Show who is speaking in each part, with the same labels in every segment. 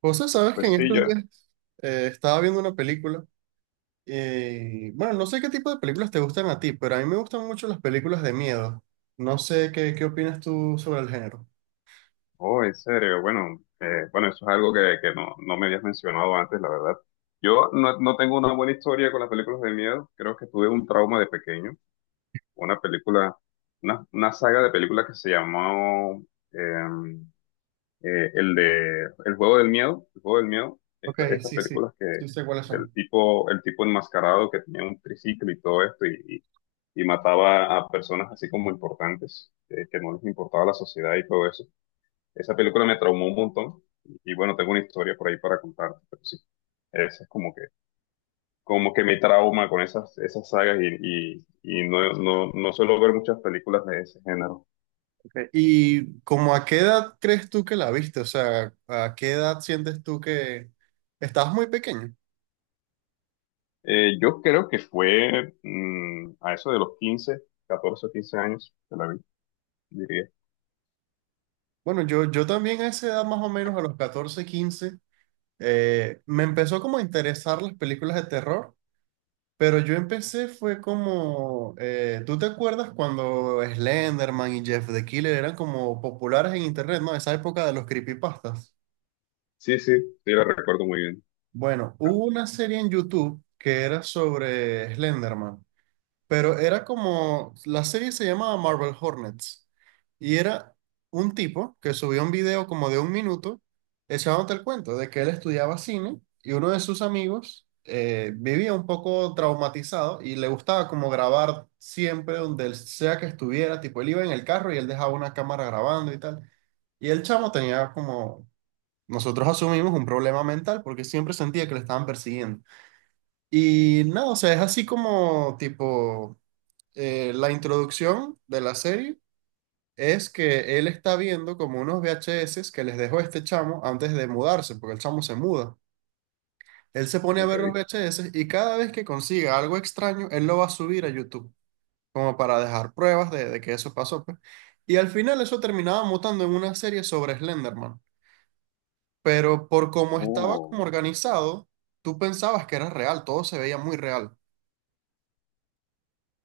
Speaker 1: José, sabes que
Speaker 2: Pues
Speaker 1: en
Speaker 2: sí,
Speaker 1: estos
Speaker 2: yo.
Speaker 1: días estaba viendo una película y bueno, no sé qué tipo de películas te gustan a ti, pero a mí me gustan mucho las películas de miedo. No sé qué opinas tú sobre el género.
Speaker 2: Oh, en serio. Bueno, bueno, eso es algo que no me habías mencionado antes, la verdad. Yo no tengo una buena historia con las películas de miedo. Creo que tuve un trauma de pequeño. Una película, una saga de películas que se llamó eh, el de El juego del miedo. El juego del miedo.
Speaker 1: Ok,
Speaker 2: Estas
Speaker 1: sí, sí,
Speaker 2: películas que
Speaker 1: sí sé cuáles
Speaker 2: del
Speaker 1: son.
Speaker 2: tipo, el tipo enmascarado que tenía un triciclo y todo esto y mataba a personas así como importantes, que no les importaba la sociedad y todo eso. Esa película me traumó un montón. Y bueno, tengo una historia por ahí para contarte, pero sí. Esa es como que me trauma con esas sagas y no suelo ver muchas películas de ese género.
Speaker 1: Ok, ¿Y como a qué edad crees tú que la viste? O sea, ¿a qué edad sientes tú que estabas muy pequeño?
Speaker 2: Yo creo que fue a eso de los 15 14 o 15 años que la vi, diría.
Speaker 1: Bueno, yo también a esa edad más o menos, a los 14 15 me empezó como a interesar las películas de terror. Pero yo empecé fue como, ¿tú te acuerdas cuando Slenderman y Jeff the Killer eran como populares en internet, ¿no? Esa época de los creepypastas.
Speaker 2: Sí, sí, sí, la recuerdo muy bien.
Speaker 1: Bueno,
Speaker 2: Ah,
Speaker 1: hubo una serie en YouTube que era sobre Slenderman, pero era como, la serie se llamaba Marvel Hornets y era un tipo que subió un video como de un minuto echándote el cuento de que él estudiaba cine y uno de sus amigos vivía un poco traumatizado y le gustaba como grabar siempre donde él sea que estuviera, tipo él iba en el carro y él dejaba una cámara grabando y tal. Y el chamo tenía como, nosotros asumimos un problema mental porque siempre sentía que le estaban persiguiendo. Y nada, o sea, es así como tipo la introducción de la serie es que él está viendo como unos VHS que les dejó este chamo antes de mudarse, porque el chamo se muda. Él se pone a
Speaker 2: ok.
Speaker 1: ver los VHS y cada vez que consiga algo extraño, él lo va a subir a YouTube, como para dejar pruebas de que eso pasó, pues. Y al final eso terminaba mutando en una serie sobre Slenderman. Pero por cómo estaba como
Speaker 2: Oh,
Speaker 1: organizado, tú pensabas que era real, todo se veía muy real.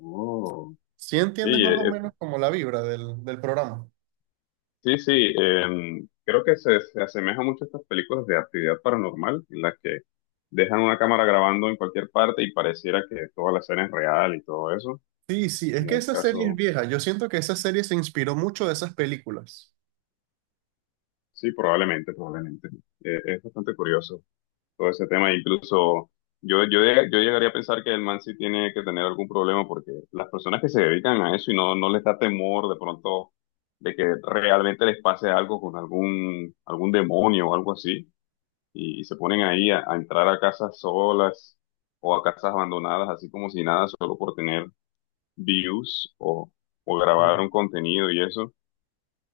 Speaker 2: oh.
Speaker 1: ¿Sí entiendes
Speaker 2: Y
Speaker 1: más o menos como la vibra del programa?
Speaker 2: sí, sí, creo que se asemeja mucho a estas películas de actividad paranormal, en las que dejan una cámara grabando en cualquier parte y pareciera que toda la escena es real y todo eso.
Speaker 1: Sí, sí, es
Speaker 2: Como
Speaker 1: que
Speaker 2: un
Speaker 1: esa serie es
Speaker 2: caso,
Speaker 1: vieja. Yo siento que esa serie se inspiró mucho de esas películas.
Speaker 2: sí, probablemente, probablemente. Es bastante curioso todo ese tema. Incluso yo llegaría a pensar que el man sí tiene que tener algún problema porque las personas que se dedican a eso y no les da temor de pronto de que realmente les pase algo con algún demonio o algo así y se ponen ahí a entrar a casas solas o a casas abandonadas, así como si nada, solo por tener views o grabar un
Speaker 1: Sí.
Speaker 2: contenido y eso.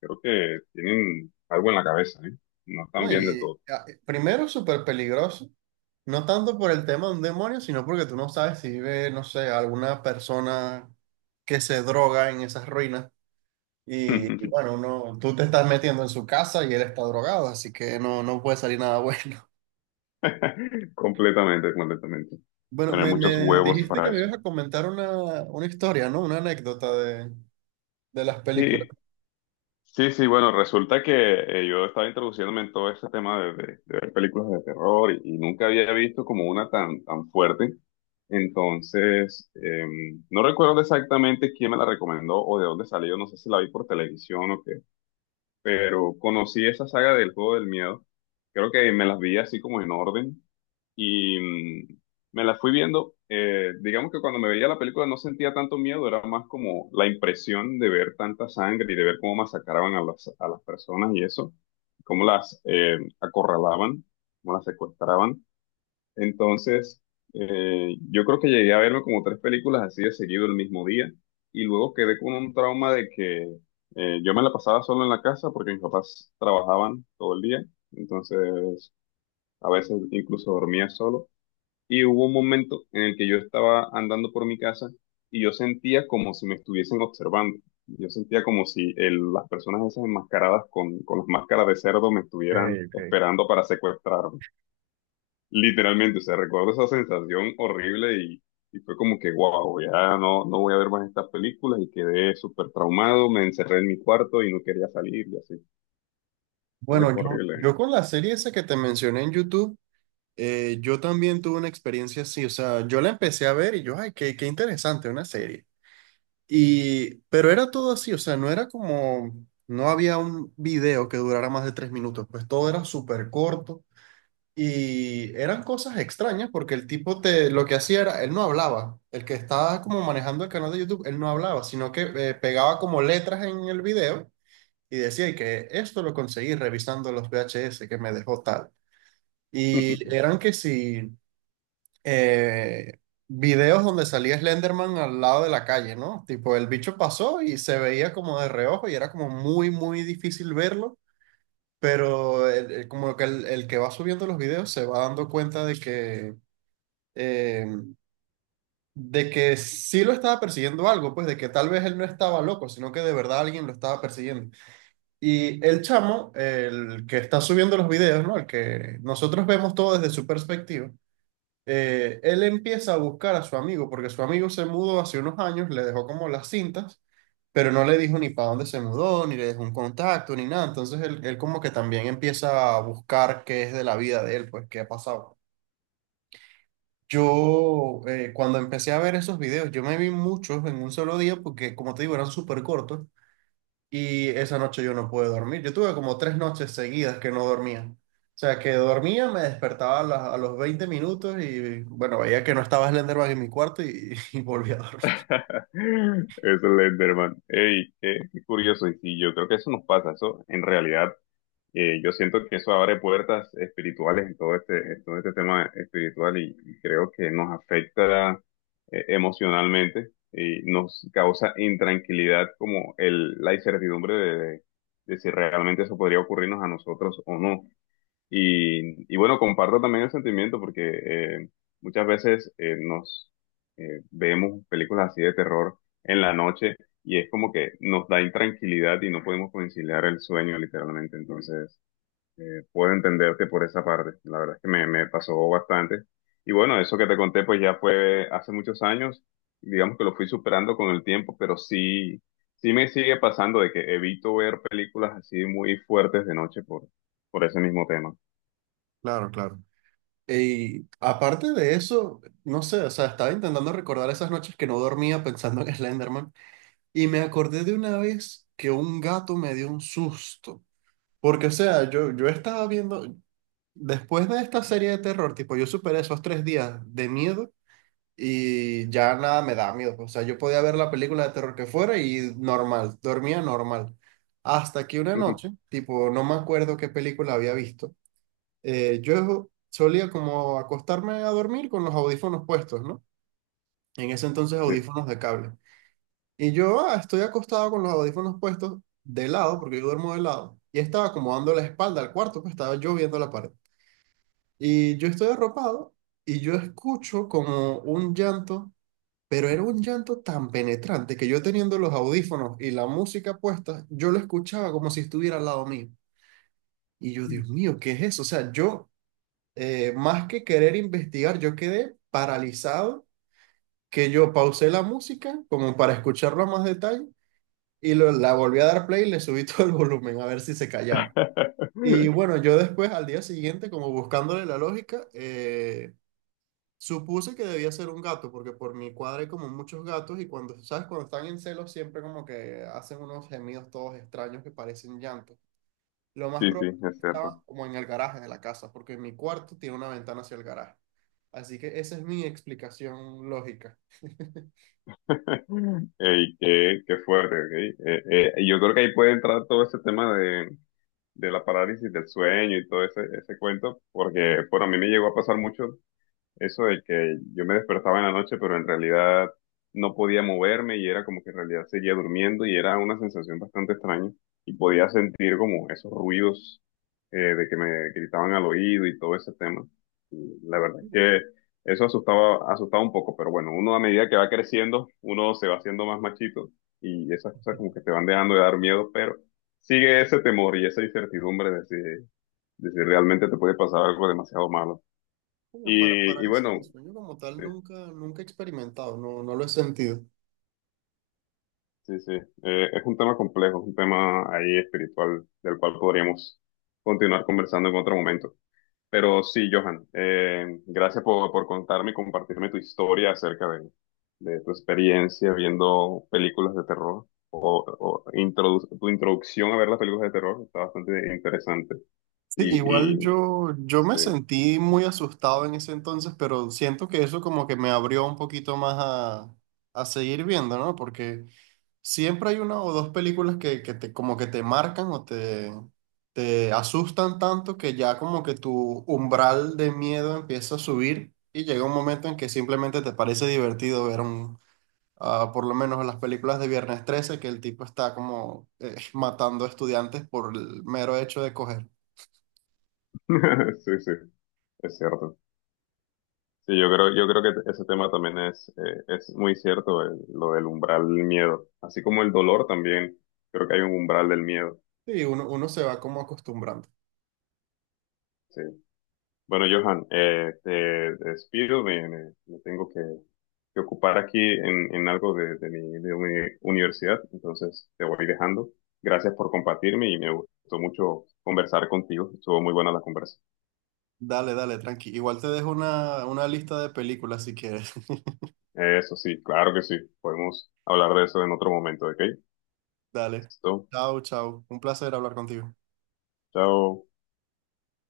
Speaker 2: Creo que tienen algo en la cabeza, ¿eh? No están
Speaker 1: No,
Speaker 2: bien de todo.
Speaker 1: primero súper peligroso, no tanto por el tema de un demonio, sino porque tú no sabes si vive, no sé, alguna persona que se droga en esas ruinas. Y bueno, no, tú te estás metiendo en su casa y él está drogado, así que no, no puede salir nada bueno.
Speaker 2: Completamente, completamente.
Speaker 1: Bueno,
Speaker 2: Tener
Speaker 1: me,
Speaker 2: muchos
Speaker 1: me
Speaker 2: huevos
Speaker 1: dijiste que
Speaker 2: para
Speaker 1: me
Speaker 2: eso.
Speaker 1: ibas a comentar una historia, ¿no? Una anécdota de las películas.
Speaker 2: Sí,
Speaker 1: Ok,
Speaker 2: sí, sí, bueno, resulta que yo estaba introduciéndome en todo este tema de ver películas de terror y nunca había visto como una tan, tan fuerte. Entonces, no recuerdo exactamente quién me la recomendó o de dónde salió, no sé si la vi por televisión o qué, pero conocí esa saga del Juego del Miedo. Creo que me las vi así como en orden y me la fui viendo. Eh, digamos que cuando me veía la película no sentía tanto miedo, era más como la impresión de ver tanta sangre y de ver cómo masacraban a a las personas y eso, cómo las acorralaban, cómo las secuestraban. Entonces, yo creo que llegué a verme como tres películas así de seguido el mismo día y luego quedé con un trauma de que yo me la pasaba solo en la casa porque mis papás trabajaban todo el día, entonces a veces incluso dormía solo. Y hubo un momento en el que yo estaba andando por mi casa y yo sentía como si me estuviesen observando. Yo sentía como si las personas esas enmascaradas con las máscaras de cerdo me estuvieran
Speaker 1: ok.
Speaker 2: esperando para secuestrarme. Literalmente, o sea, recuerdo esa sensación horrible y fue como que, wow, ya no voy a ver más estas películas y quedé súper traumado, me encerré en mi cuarto y no quería salir y así. Fue
Speaker 1: Bueno, yo,
Speaker 2: horrible.
Speaker 1: yo con la serie esa que te mencioné en YouTube, yo también tuve una experiencia así, o sea, yo la empecé a ver y yo, ay, qué interesante, una serie. Y, pero era todo así, o sea, no era como, no había un video que durara más de 3 minutos, pues todo era súper corto y eran cosas extrañas porque el tipo te, lo que hacía era, él no hablaba, el que estaba como manejando el canal de YouTube, él no hablaba, sino que pegaba como letras en el video y decía y que esto lo conseguí revisando los VHS que me dejó tal. Y eran que si eh, videos donde salía Slenderman al lado de la calle, ¿no? Tipo, el bicho pasó y se veía como de reojo y era como muy, muy difícil verlo, pero como que el que va subiendo los videos se va dando cuenta de eh, que sí lo estaba persiguiendo algo, pues de que tal vez él no estaba loco, sino que de verdad alguien lo estaba persiguiendo. Y el chamo, el que está subiendo los videos, ¿no? El que nosotros vemos todo desde su perspectiva, él empieza a buscar a su amigo, porque su amigo se mudó hace unos años, le dejó como las cintas, pero no le dijo ni para dónde se mudó, ni le dejó un contacto, ni nada. Entonces él como que también empieza a buscar qué es de la vida de él, pues qué ha pasado. Yo, cuando empecé a ver esos videos, yo me vi muchos en un solo día, porque como te digo, eran súper cortos. Y esa noche yo no pude dormir. Yo tuve como 3 noches seguidas que no dormía. O sea, que dormía, me despertaba a, a los 20 minutos y bueno, veía que no estaba Slenderman en mi cuarto y, y volví a dormir.
Speaker 2: Es Slenderman. Ey, qué, qué curioso. Y sí, yo creo que eso nos pasa. Eso, en realidad, yo siento que eso abre puertas espirituales en todo este tema espiritual y creo que nos afecta emocionalmente y nos causa intranquilidad como el, la incertidumbre de si realmente eso podría ocurrirnos a nosotros o no. Y bueno, comparto también el sentimiento porque eh, muchas veces nos vemos películas así de terror en la noche y es como que nos da intranquilidad y no podemos conciliar el sueño literalmente. Entonces, puedo entenderte por esa parte. La verdad es que me pasó bastante. Y bueno, eso que te conté pues ya fue hace muchos años. Digamos que lo fui superando con el tiempo, pero sí, sí me sigue pasando de que evito ver películas así muy fuertes de noche por ese mismo tema.
Speaker 1: Claro, claro. Y aparte de eso, no sé, o sea, estaba intentando recordar esas noches que no dormía pensando en Slenderman. Y me acordé de una vez que un gato me dio un susto. Porque, o sea, yo estaba viendo, después de esta serie de terror, tipo, yo superé esos 3 días de miedo y ya nada me da miedo. O sea, yo podía ver la película de terror que fuera y normal, dormía normal. Hasta que una noche, tipo, no me acuerdo qué película había visto, yo solía como acostarme a dormir con los audífonos puestos, ¿no? En ese entonces
Speaker 2: Sí.
Speaker 1: audífonos de cable. Y yo estoy acostado con los audífonos puestos de lado, porque yo duermo de lado, y estaba como dando la espalda al cuarto, pues estaba yo viendo la pared. Y yo estoy arropado y yo escucho como un llanto, pero era un llanto tan penetrante que yo teniendo los audífonos y la música puesta, yo lo escuchaba como si estuviera al lado mío. Y yo, Dios mío, ¿qué es eso? O sea, yo, más que querer investigar, yo quedé paralizado, que yo pausé la música como para escucharlo a más detalle y la volví a dar play y le subí todo el volumen a ver si se callaba. Y bueno, yo después, al día siguiente, como buscándole la lógica, supuse que debía ser un gato, porque por mi cuadra hay como muchos gatos y cuando, ¿sabes? Cuando están en celos siempre como que hacen unos gemidos todos extraños que parecen llantos. Lo más
Speaker 2: Sí, sí,
Speaker 1: probable es
Speaker 2: es
Speaker 1: que
Speaker 2: cierto.
Speaker 1: estaba como en el garaje de la casa, porque mi cuarto tiene una ventana hacia el garaje. Así que esa es mi explicación lógica.
Speaker 2: Ey, qué, qué fuerte, ok. Y yo creo que ahí puede entrar todo ese tema de la parálisis del sueño y todo ese cuento, porque, por a mí me llegó a pasar mucho. Eso de que yo me despertaba en la noche, pero en realidad no podía moverme y era como que en realidad seguía durmiendo y era una sensación bastante extraña. Y podía sentir como esos ruidos de que me gritaban al oído y todo ese tema. Y la verdad es que eso asustaba, asustaba un poco, pero bueno, uno a medida que va creciendo, uno se va haciendo más machito y esas cosas como que te van dejando de dar miedo, pero sigue ese temor y esa incertidumbre de si realmente te puede pasar algo demasiado malo.
Speaker 1: Bueno, para
Speaker 2: Y
Speaker 1: parálisis
Speaker 2: bueno,
Speaker 1: del sueño como tal
Speaker 2: sí,
Speaker 1: nunca, nunca he experimentado, no, no lo he sentido.
Speaker 2: sí, sí. Es un tema complejo, es un tema ahí espiritual del cual podríamos continuar conversando en otro momento. Pero sí, Johan, gracias por contarme y compartirme tu historia acerca de tu experiencia viendo películas de terror tu introducción a ver las películas de terror. Está bastante interesante.
Speaker 1: Sí, igual
Speaker 2: Y
Speaker 1: yo me
Speaker 2: sí,
Speaker 1: sentí muy asustado en ese entonces, pero siento que eso como que me abrió un poquito más a seguir viendo, ¿no? Porque siempre hay una o dos películas que como que te marcan o te asustan tanto que ya como que tu umbral de miedo empieza a subir y llega un momento en que simplemente te parece divertido ver un, por lo menos las películas de Viernes 13, que el tipo está como matando estudiantes por el mero hecho de coger.
Speaker 2: sí, sí, es cierto. Sí, yo creo que ese tema también es muy cierto, lo del umbral del miedo, así como el dolor también, creo que hay un umbral del miedo,
Speaker 1: Sí, uno se va como acostumbrando.
Speaker 2: sí. Bueno, Johan, te despido, me tengo que ocupar aquí en algo de mi universidad, entonces te voy dejando. Gracias por compartirme y me gustó mucho conversar contigo, estuvo muy buena la conversa.
Speaker 1: Dale, dale, tranqui. Igual te dejo una lista de películas si quieres.
Speaker 2: Eso sí, claro que sí, podemos hablar de eso en otro momento, ¿ok?
Speaker 1: Dale.
Speaker 2: Listo,
Speaker 1: Chao, chao. Un placer hablar contigo.
Speaker 2: chao.